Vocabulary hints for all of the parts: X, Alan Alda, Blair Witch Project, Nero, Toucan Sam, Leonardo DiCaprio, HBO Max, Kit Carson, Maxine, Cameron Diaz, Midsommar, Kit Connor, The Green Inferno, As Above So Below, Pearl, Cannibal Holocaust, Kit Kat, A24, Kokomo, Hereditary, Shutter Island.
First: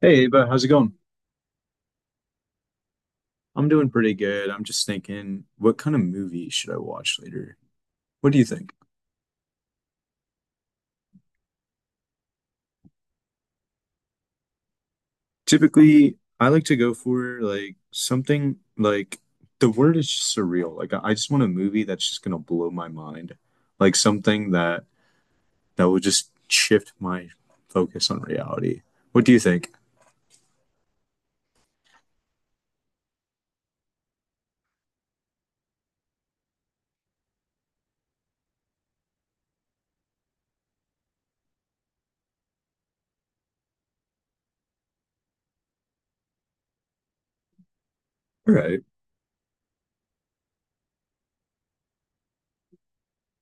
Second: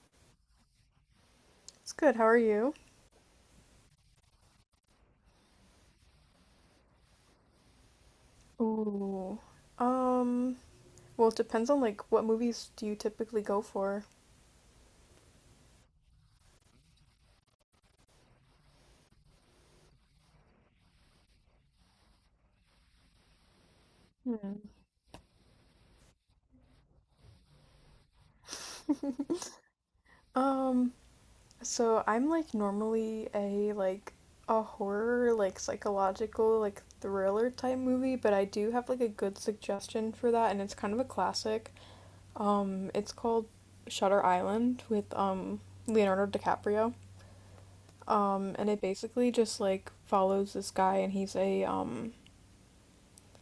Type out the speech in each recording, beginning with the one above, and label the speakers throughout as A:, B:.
A: Hey, Ava, how's it going?
B: It's good. How are you?
A: I'm doing pretty good. I'm just thinking, what kind of movie should I watch later? What do you think?
B: Ooh. Um, well, it depends on what movies do you typically go for?
A: Typically, I like to go for like something like the word is surreal. Like I just want a movie that's just gonna blow my mind. Like something
B: Hmm.
A: that will just shift my focus on reality. What do you think?
B: Um, so I'm normally a horror, like psychological, like thriller type movie, but I do have like a good suggestion for that, and it's kind of a classic. It's called Shutter Island with Leonardo DiCaprio.
A: All
B: And
A: right.
B: it basically just like follows this guy, and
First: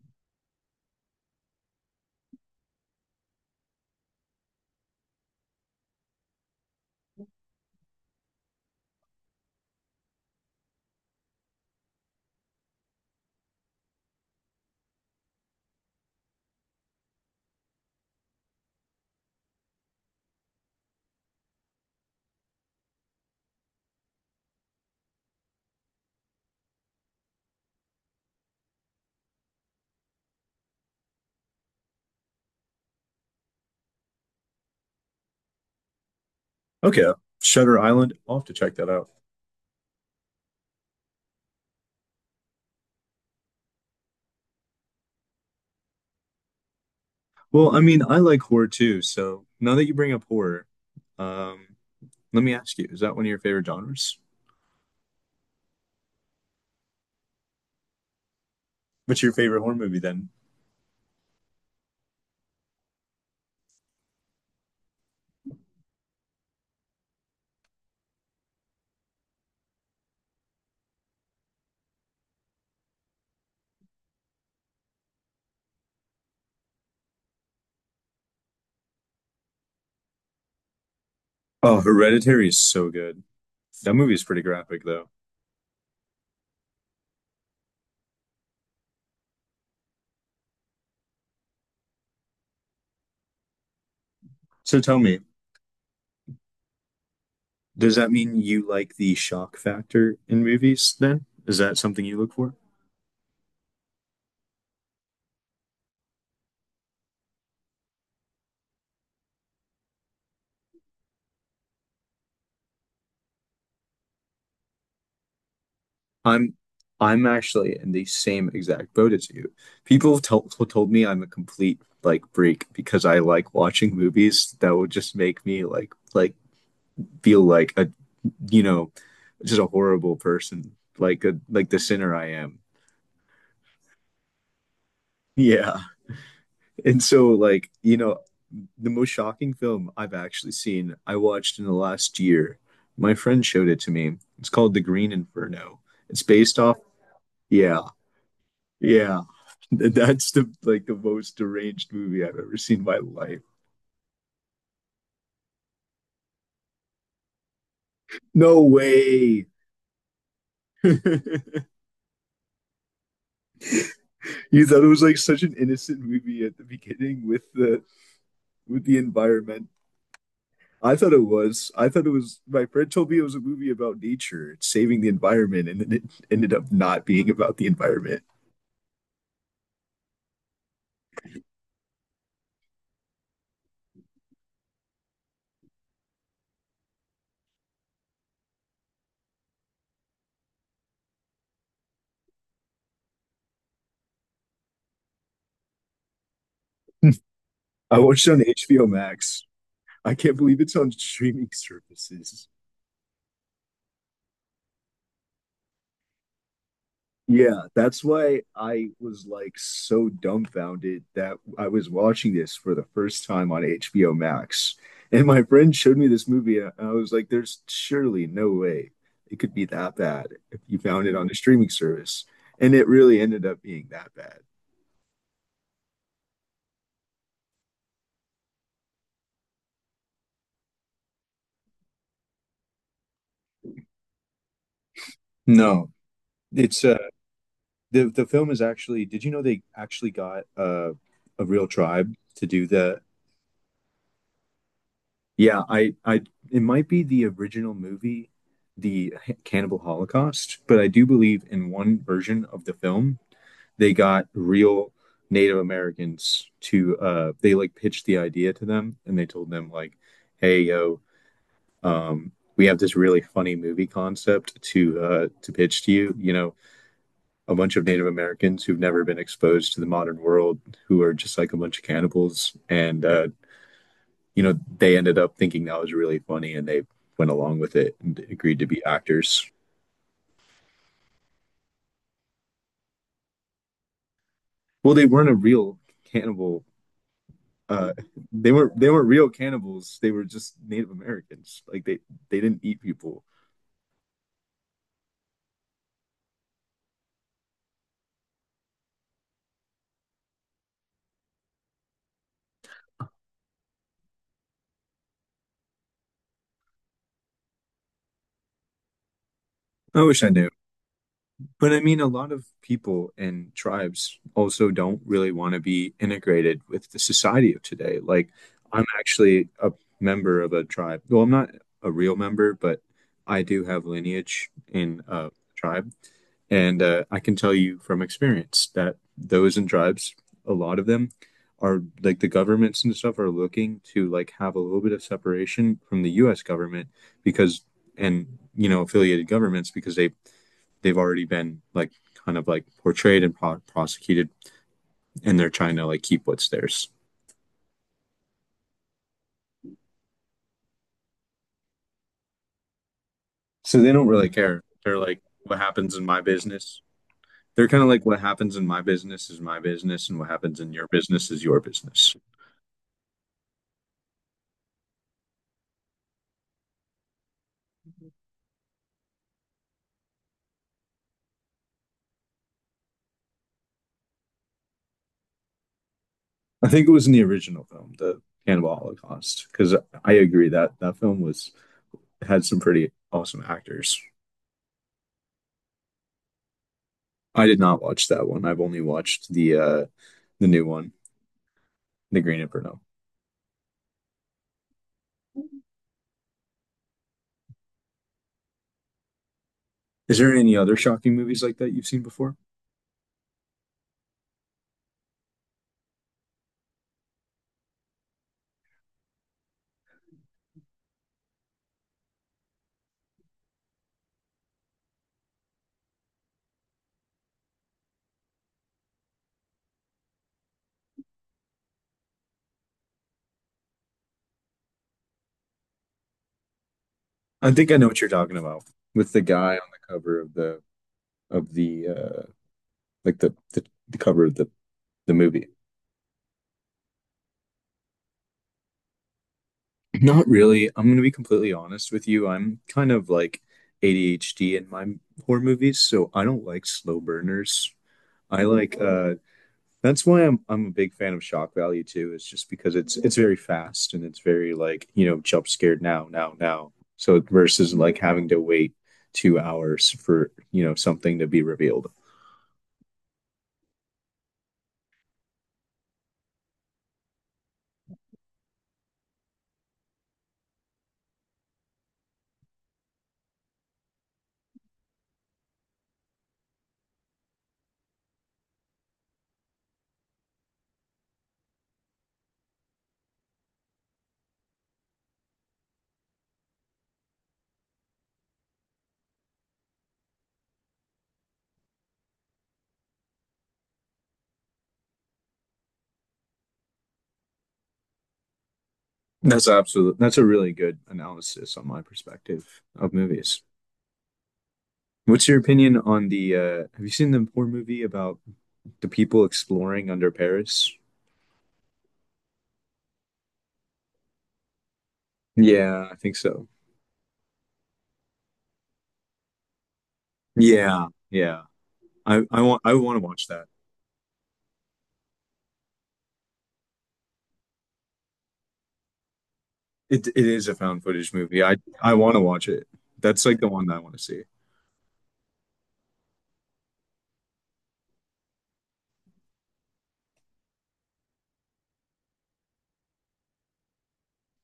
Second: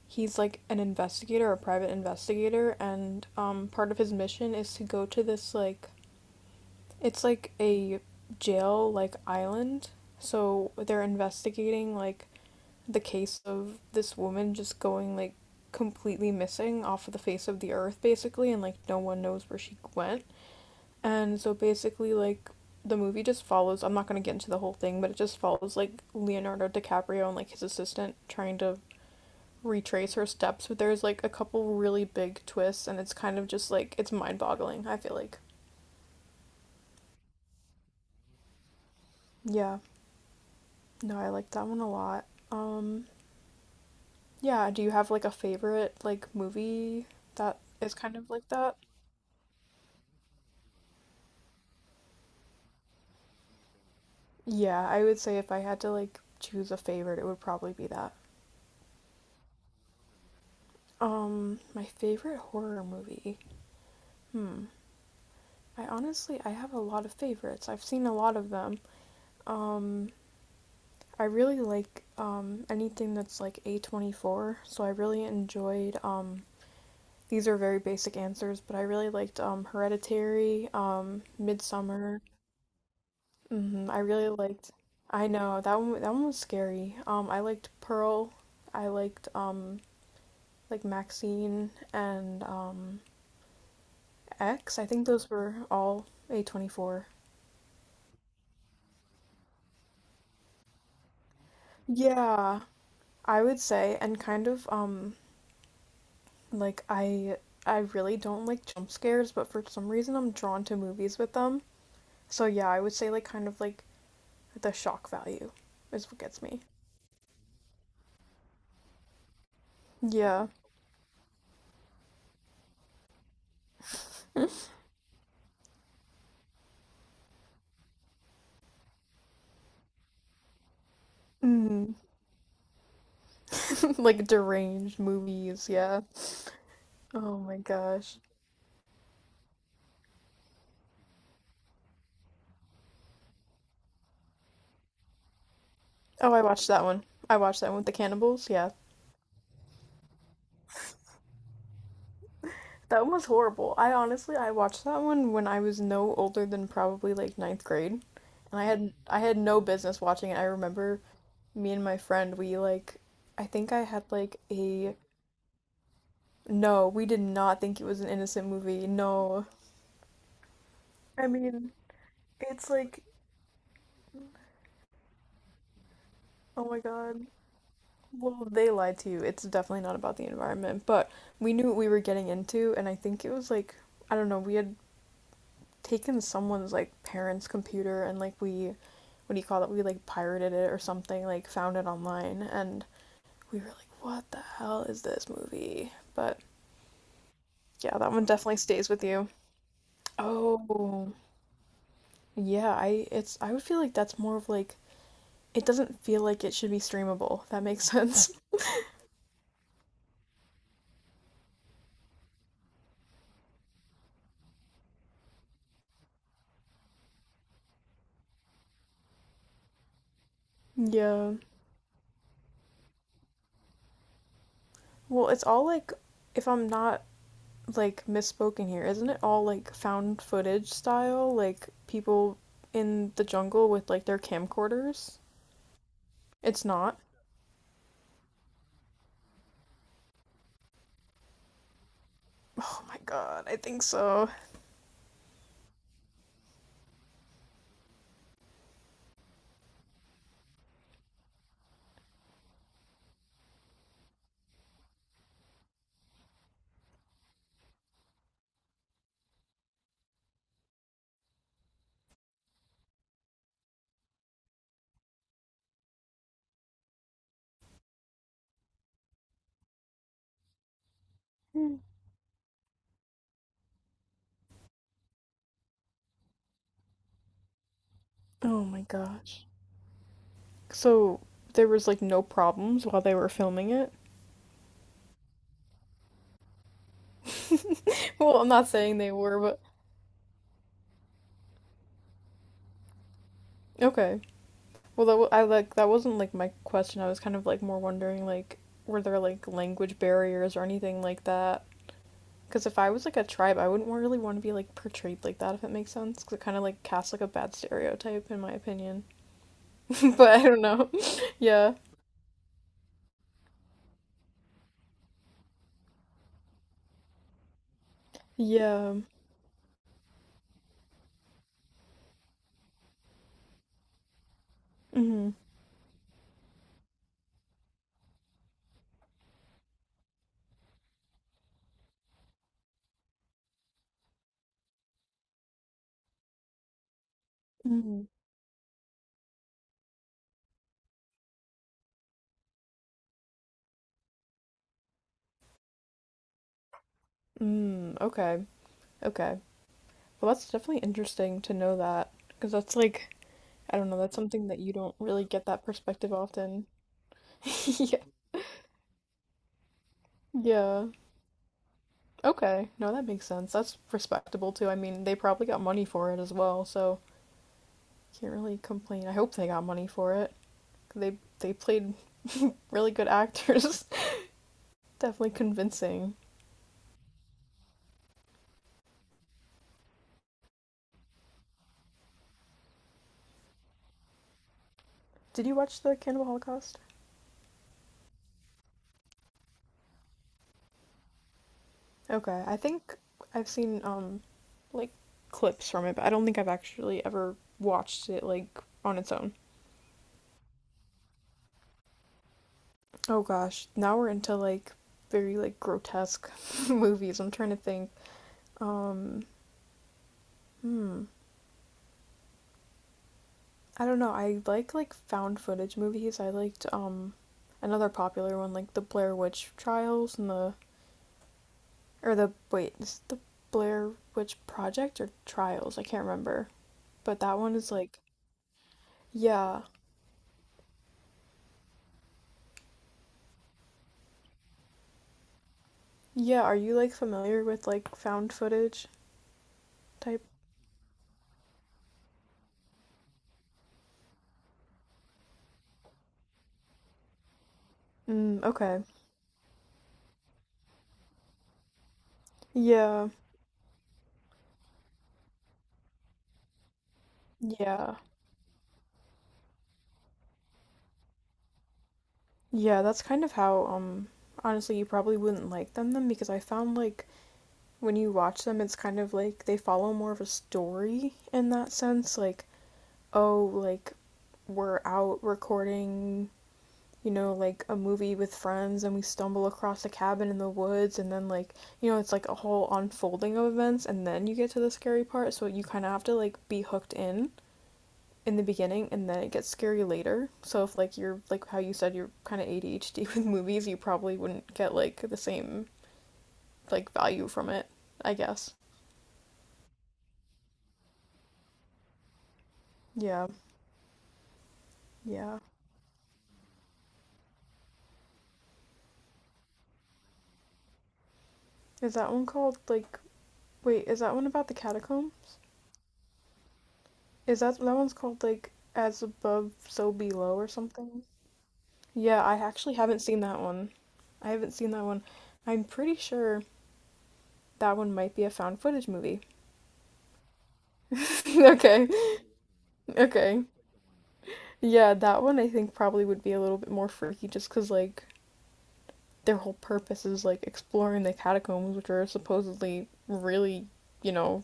B: he's like an investigator, a private investigator, and part of his mission is to go to this like it's like a jail like island. So they're investigating like the case of this woman just going like completely missing off of the face of the earth basically, and like no one knows where she went. And so basically like the movie just follows, I'm not going to get into the whole thing, but it just follows like Leonardo DiCaprio and like his assistant trying to retrace her steps, but there's like a couple really big twists, and it's kind of just like it's mind boggling, I feel like.
A: Okay. Shutter Island. I'll have to check that out.
B: Yeah, no, I like that one a lot. Um, yeah, do you have like a favorite like movie that
A: Well, I
B: is
A: mean,
B: kind
A: I
B: of
A: like
B: like
A: horror
B: that?
A: too, so now that you bring up horror, um, let me ask you, is that one of your favorite genres?
B: Yeah, I would say if I had to like choose a favorite, it would probably be that.
A: What's your favorite horror movie then?
B: My favorite horror movie. I honestly, I have a lot of favorites. I've seen a lot of them. Um, I really like anything that's like A24, so I really enjoyed these are very basic answers, but I really liked Hereditary,
A: Oh,
B: Midsummer.
A: Hereditary is so good.
B: Hmm,
A: That
B: I
A: movie is
B: really
A: pretty
B: liked.
A: graphic though.
B: I know that one. That one was scary. I liked Pearl. I liked like Maxine, and
A: So
B: X. I
A: tell
B: think
A: me,
B: those were all A24.
A: does that mean you like the shock factor in movies then? Is that something you look for?
B: Yeah, I would say, and like I I really don't like jump scares, but for some reason I'm drawn to movies with them. So yeah, I would say like kind of like the shock value is what gets
A: I'm
B: me.
A: I'm actually in the same exact boat as you. People have
B: Yeah.
A: told me I'm a complete like freak because I like watching movies that will just make me like feel like a, you know, just a horrible person like a like the
B: Mm.
A: sinner I am.
B: Like deranged movies,
A: Yeah.
B: yeah.
A: And so,
B: Oh my
A: like, you know,
B: gosh.
A: the most shocking film I've actually seen, I watched in the last year. My friend showed it to me. It's called The Green Inferno. It's
B: Oh, I
A: based
B: watched
A: off,
B: that one. I watched that one
A: yeah,
B: with the cannibals, yeah.
A: yeah. That's the like the most deranged movie I've ever seen in my
B: That one was
A: life.
B: horrible. I honestly, I watched that one when I was no older than probably like ninth grade, and
A: No
B: I had
A: way.
B: no business watching it. I remember me and my friend, we like, I think I had like
A: You thought it
B: a,
A: was like such an innocent movie at the
B: no, we did
A: beginning
B: not think it was an innocent
A: with
B: movie.
A: the
B: No.
A: environment. I thought it
B: I
A: was.
B: mean,
A: I thought it was. My
B: it's
A: friend
B: like,
A: told me it was a movie about nature, saving the environment, and then it ended
B: oh
A: up
B: my
A: not
B: God.
A: being about the environment.
B: Well, they lied to you. It's definitely not about the environment, but we knew what we were getting into, and I think it was like, I don't know, we had taken someone's like parents' computer, and like we, what do you call it? We like pirated it or something, like found it online, and we were like, what the hell is this movie? But yeah,
A: I
B: that one
A: watched it on
B: definitely
A: HBO
B: stays with you.
A: Max. I can't believe it's on
B: Oh,
A: streaming services.
B: yeah, I would feel like that's more of like it doesn't feel like it should be streamable. If
A: Yeah,
B: that makes
A: that's
B: sense.
A: why I was like so dumbfounded that I was watching this for the first time on HBO Max. And my friend showed me this movie, and I was like, there's surely no way it could be that bad if you found it on a
B: Yeah.
A: streaming service. And it really ended up being that bad.
B: Well, it's all like if I'm not like misspoken here. Isn't it all like found footage style? Like people in the jungle with like their camcorders?
A: No,
B: It's
A: it's
B: not.
A: the film is actually. Did you know they actually got a real tribe to do
B: Oh my
A: the
B: god, I think so.
A: yeah, I it might be the original movie, the Cannibal Holocaust, but I do believe in one version of the film, they got real Native Americans to, they like pitched the idea to them and they told them, like, hey, yo, we have this really funny movie concept to pitch to you. You know, a bunch of Native Americans who've never been exposed to the modern world, who are just like a bunch
B: Oh
A: of cannibals. And, you know, they ended up thinking that was really funny and they went along with it and agreed to
B: my
A: be
B: gosh.
A: actors.
B: So there was like no problems while they were filming it.
A: Well, they weren't a real cannibal. Uh,
B: Well, I'm not
A: they
B: saying
A: weren't
B: they
A: real
B: were, but
A: cannibals. They were just Native Americans. Like they didn't eat people.
B: okay. Well, I like that wasn't like my question. I was kind of like more wondering like were there like language barriers or anything like that. Because if I was like a tribe, I wouldn't really want to be like portrayed like that, if it makes sense. Because it kind of like casts like a bad stereotype, in my opinion.
A: I wish
B: But
A: I
B: I
A: knew.
B: don't know.
A: But
B: Yeah.
A: I mean, a lot of people and tribes also don't really want to be integrated with the society of today. Like, I'm
B: Yeah.
A: actually a member of a tribe. Well, I'm not a real member, but I do have lineage in a
B: Mm-hmm.
A: tribe. And I can tell you from experience that those in tribes, a lot of them are like the governments and stuff are looking to like have a little bit of separation from the US government because
B: Mm-hmm.
A: and you know affiliated governments because they they've already been like kind of like portrayed and prosecuted and they're trying to like keep what's theirs.
B: Mm. Okay. Okay. Well, that's definitely interesting to know that. Because that's like, I
A: So
B: don't
A: they
B: know,
A: don't
B: that's
A: really
B: something that
A: care.
B: you don't
A: They're like
B: really get
A: what
B: that
A: happens in
B: perspective
A: my
B: often.
A: business. They're kind of
B: Yeah.
A: like what happens in my business is my business and what happens in your
B: Yeah.
A: business is your business.
B: Okay. No, that makes sense. That's respectable too. I mean, they probably got money for it as well, so can't really complain. I hope they got money for it. They they played really good actors. Definitely convincing.
A: I think it was in the original film, the Cannibal Holocaust, because I agree that that film was had some pretty awesome actors.
B: Did you watch the Cannibal Holocaust?
A: I did not watch that one. I've only watched the new one, The Green
B: Okay, I
A: Inferno.
B: think I've seen like clips from it, but I don't think I've actually ever watched it like on its own.
A: Is there any other shocking movies like that you've seen before?
B: Oh gosh, now we're into like very like grotesque movies. I'm trying to think. Um hmm. I don't know. I like found footage movies. I liked another popular one like the Blair Witch Trials, and the or the wait, is it the Blair Witch Project or Trials? I can't remember. But that
A: I
B: one
A: think
B: is
A: I know
B: like,
A: what you're talking about with the guy
B: yeah.
A: on the cover of the like the cover of the movie.
B: Yeah, are you like familiar with like found footage type?
A: Not really. I'm gonna be completely honest with you. I'm kind of like ADHD in my horror movies, so I don't like slow burners.
B: Mm,
A: I like
B: okay.
A: that's why I'm a big fan of shock value too. It's just because it's
B: Yeah.
A: it's very fast and it's very like, you know, jump scared now, now, now. So versus
B: Yeah.
A: like having to wait 2 hours for, you know, something to be revealed.
B: Yeah, that's kind of how honestly you probably wouldn't like them then, because I found like when you watch them it's kind of like they follow more of a story in that sense, like oh like we're out recording, you know, like a movie with friends and we stumble across a cabin in the woods, and then like, you know, it's like a whole unfolding of events, and then you get to the scary part, so you kind of have to like be hooked in the beginning and then it gets scary later. So if like you're like how you said you're kind of ADHD with movies, you probably wouldn't get like the same like value from it, I guess.
A: That's absolute. That's a really good analysis on my perspective of
B: Yeah.
A: movies. What's your
B: Yeah.
A: opinion on the? Have you seen the horror movie about the people exploring under Paris?
B: Is that one called like wait, is that one about the catacombs?
A: Yeah, I think so.
B: Is that that one's called like as above so below or
A: Yeah,
B: something?
A: yeah.
B: Yeah, I actually
A: I want
B: haven't
A: to
B: seen
A: watch
B: that
A: that.
B: one. I haven't seen that one. I'm pretty sure that one might be a found footage movie.
A: It is a found footage movie. I
B: Okay.
A: I want to watch it. That's like
B: Okay.
A: the one that I want to see
B: Yeah, that one I think probably would be a little bit more freaky just cause like their whole purpose is like exploring the catacombs, which are supposedly really, you know,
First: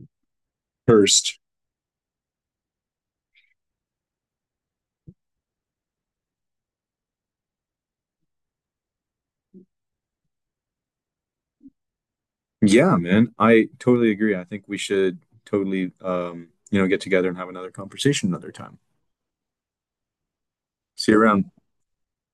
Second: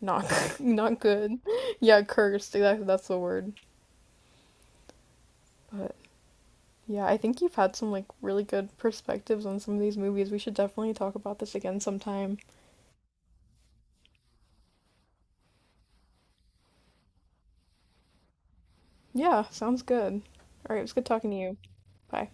B: not not
A: first.
B: good. Yeah, cursed. Exactly, that's the word. But yeah, I think you've had some like really good perspectives on some of these movies. We should definitely talk about this again sometime.
A: Yeah, man. I totally agree. I think we should totally you know get together and have another conversation another time.
B: Yeah, sounds good. All right, it was good
A: See you
B: talking to
A: around.
B: you. Bye.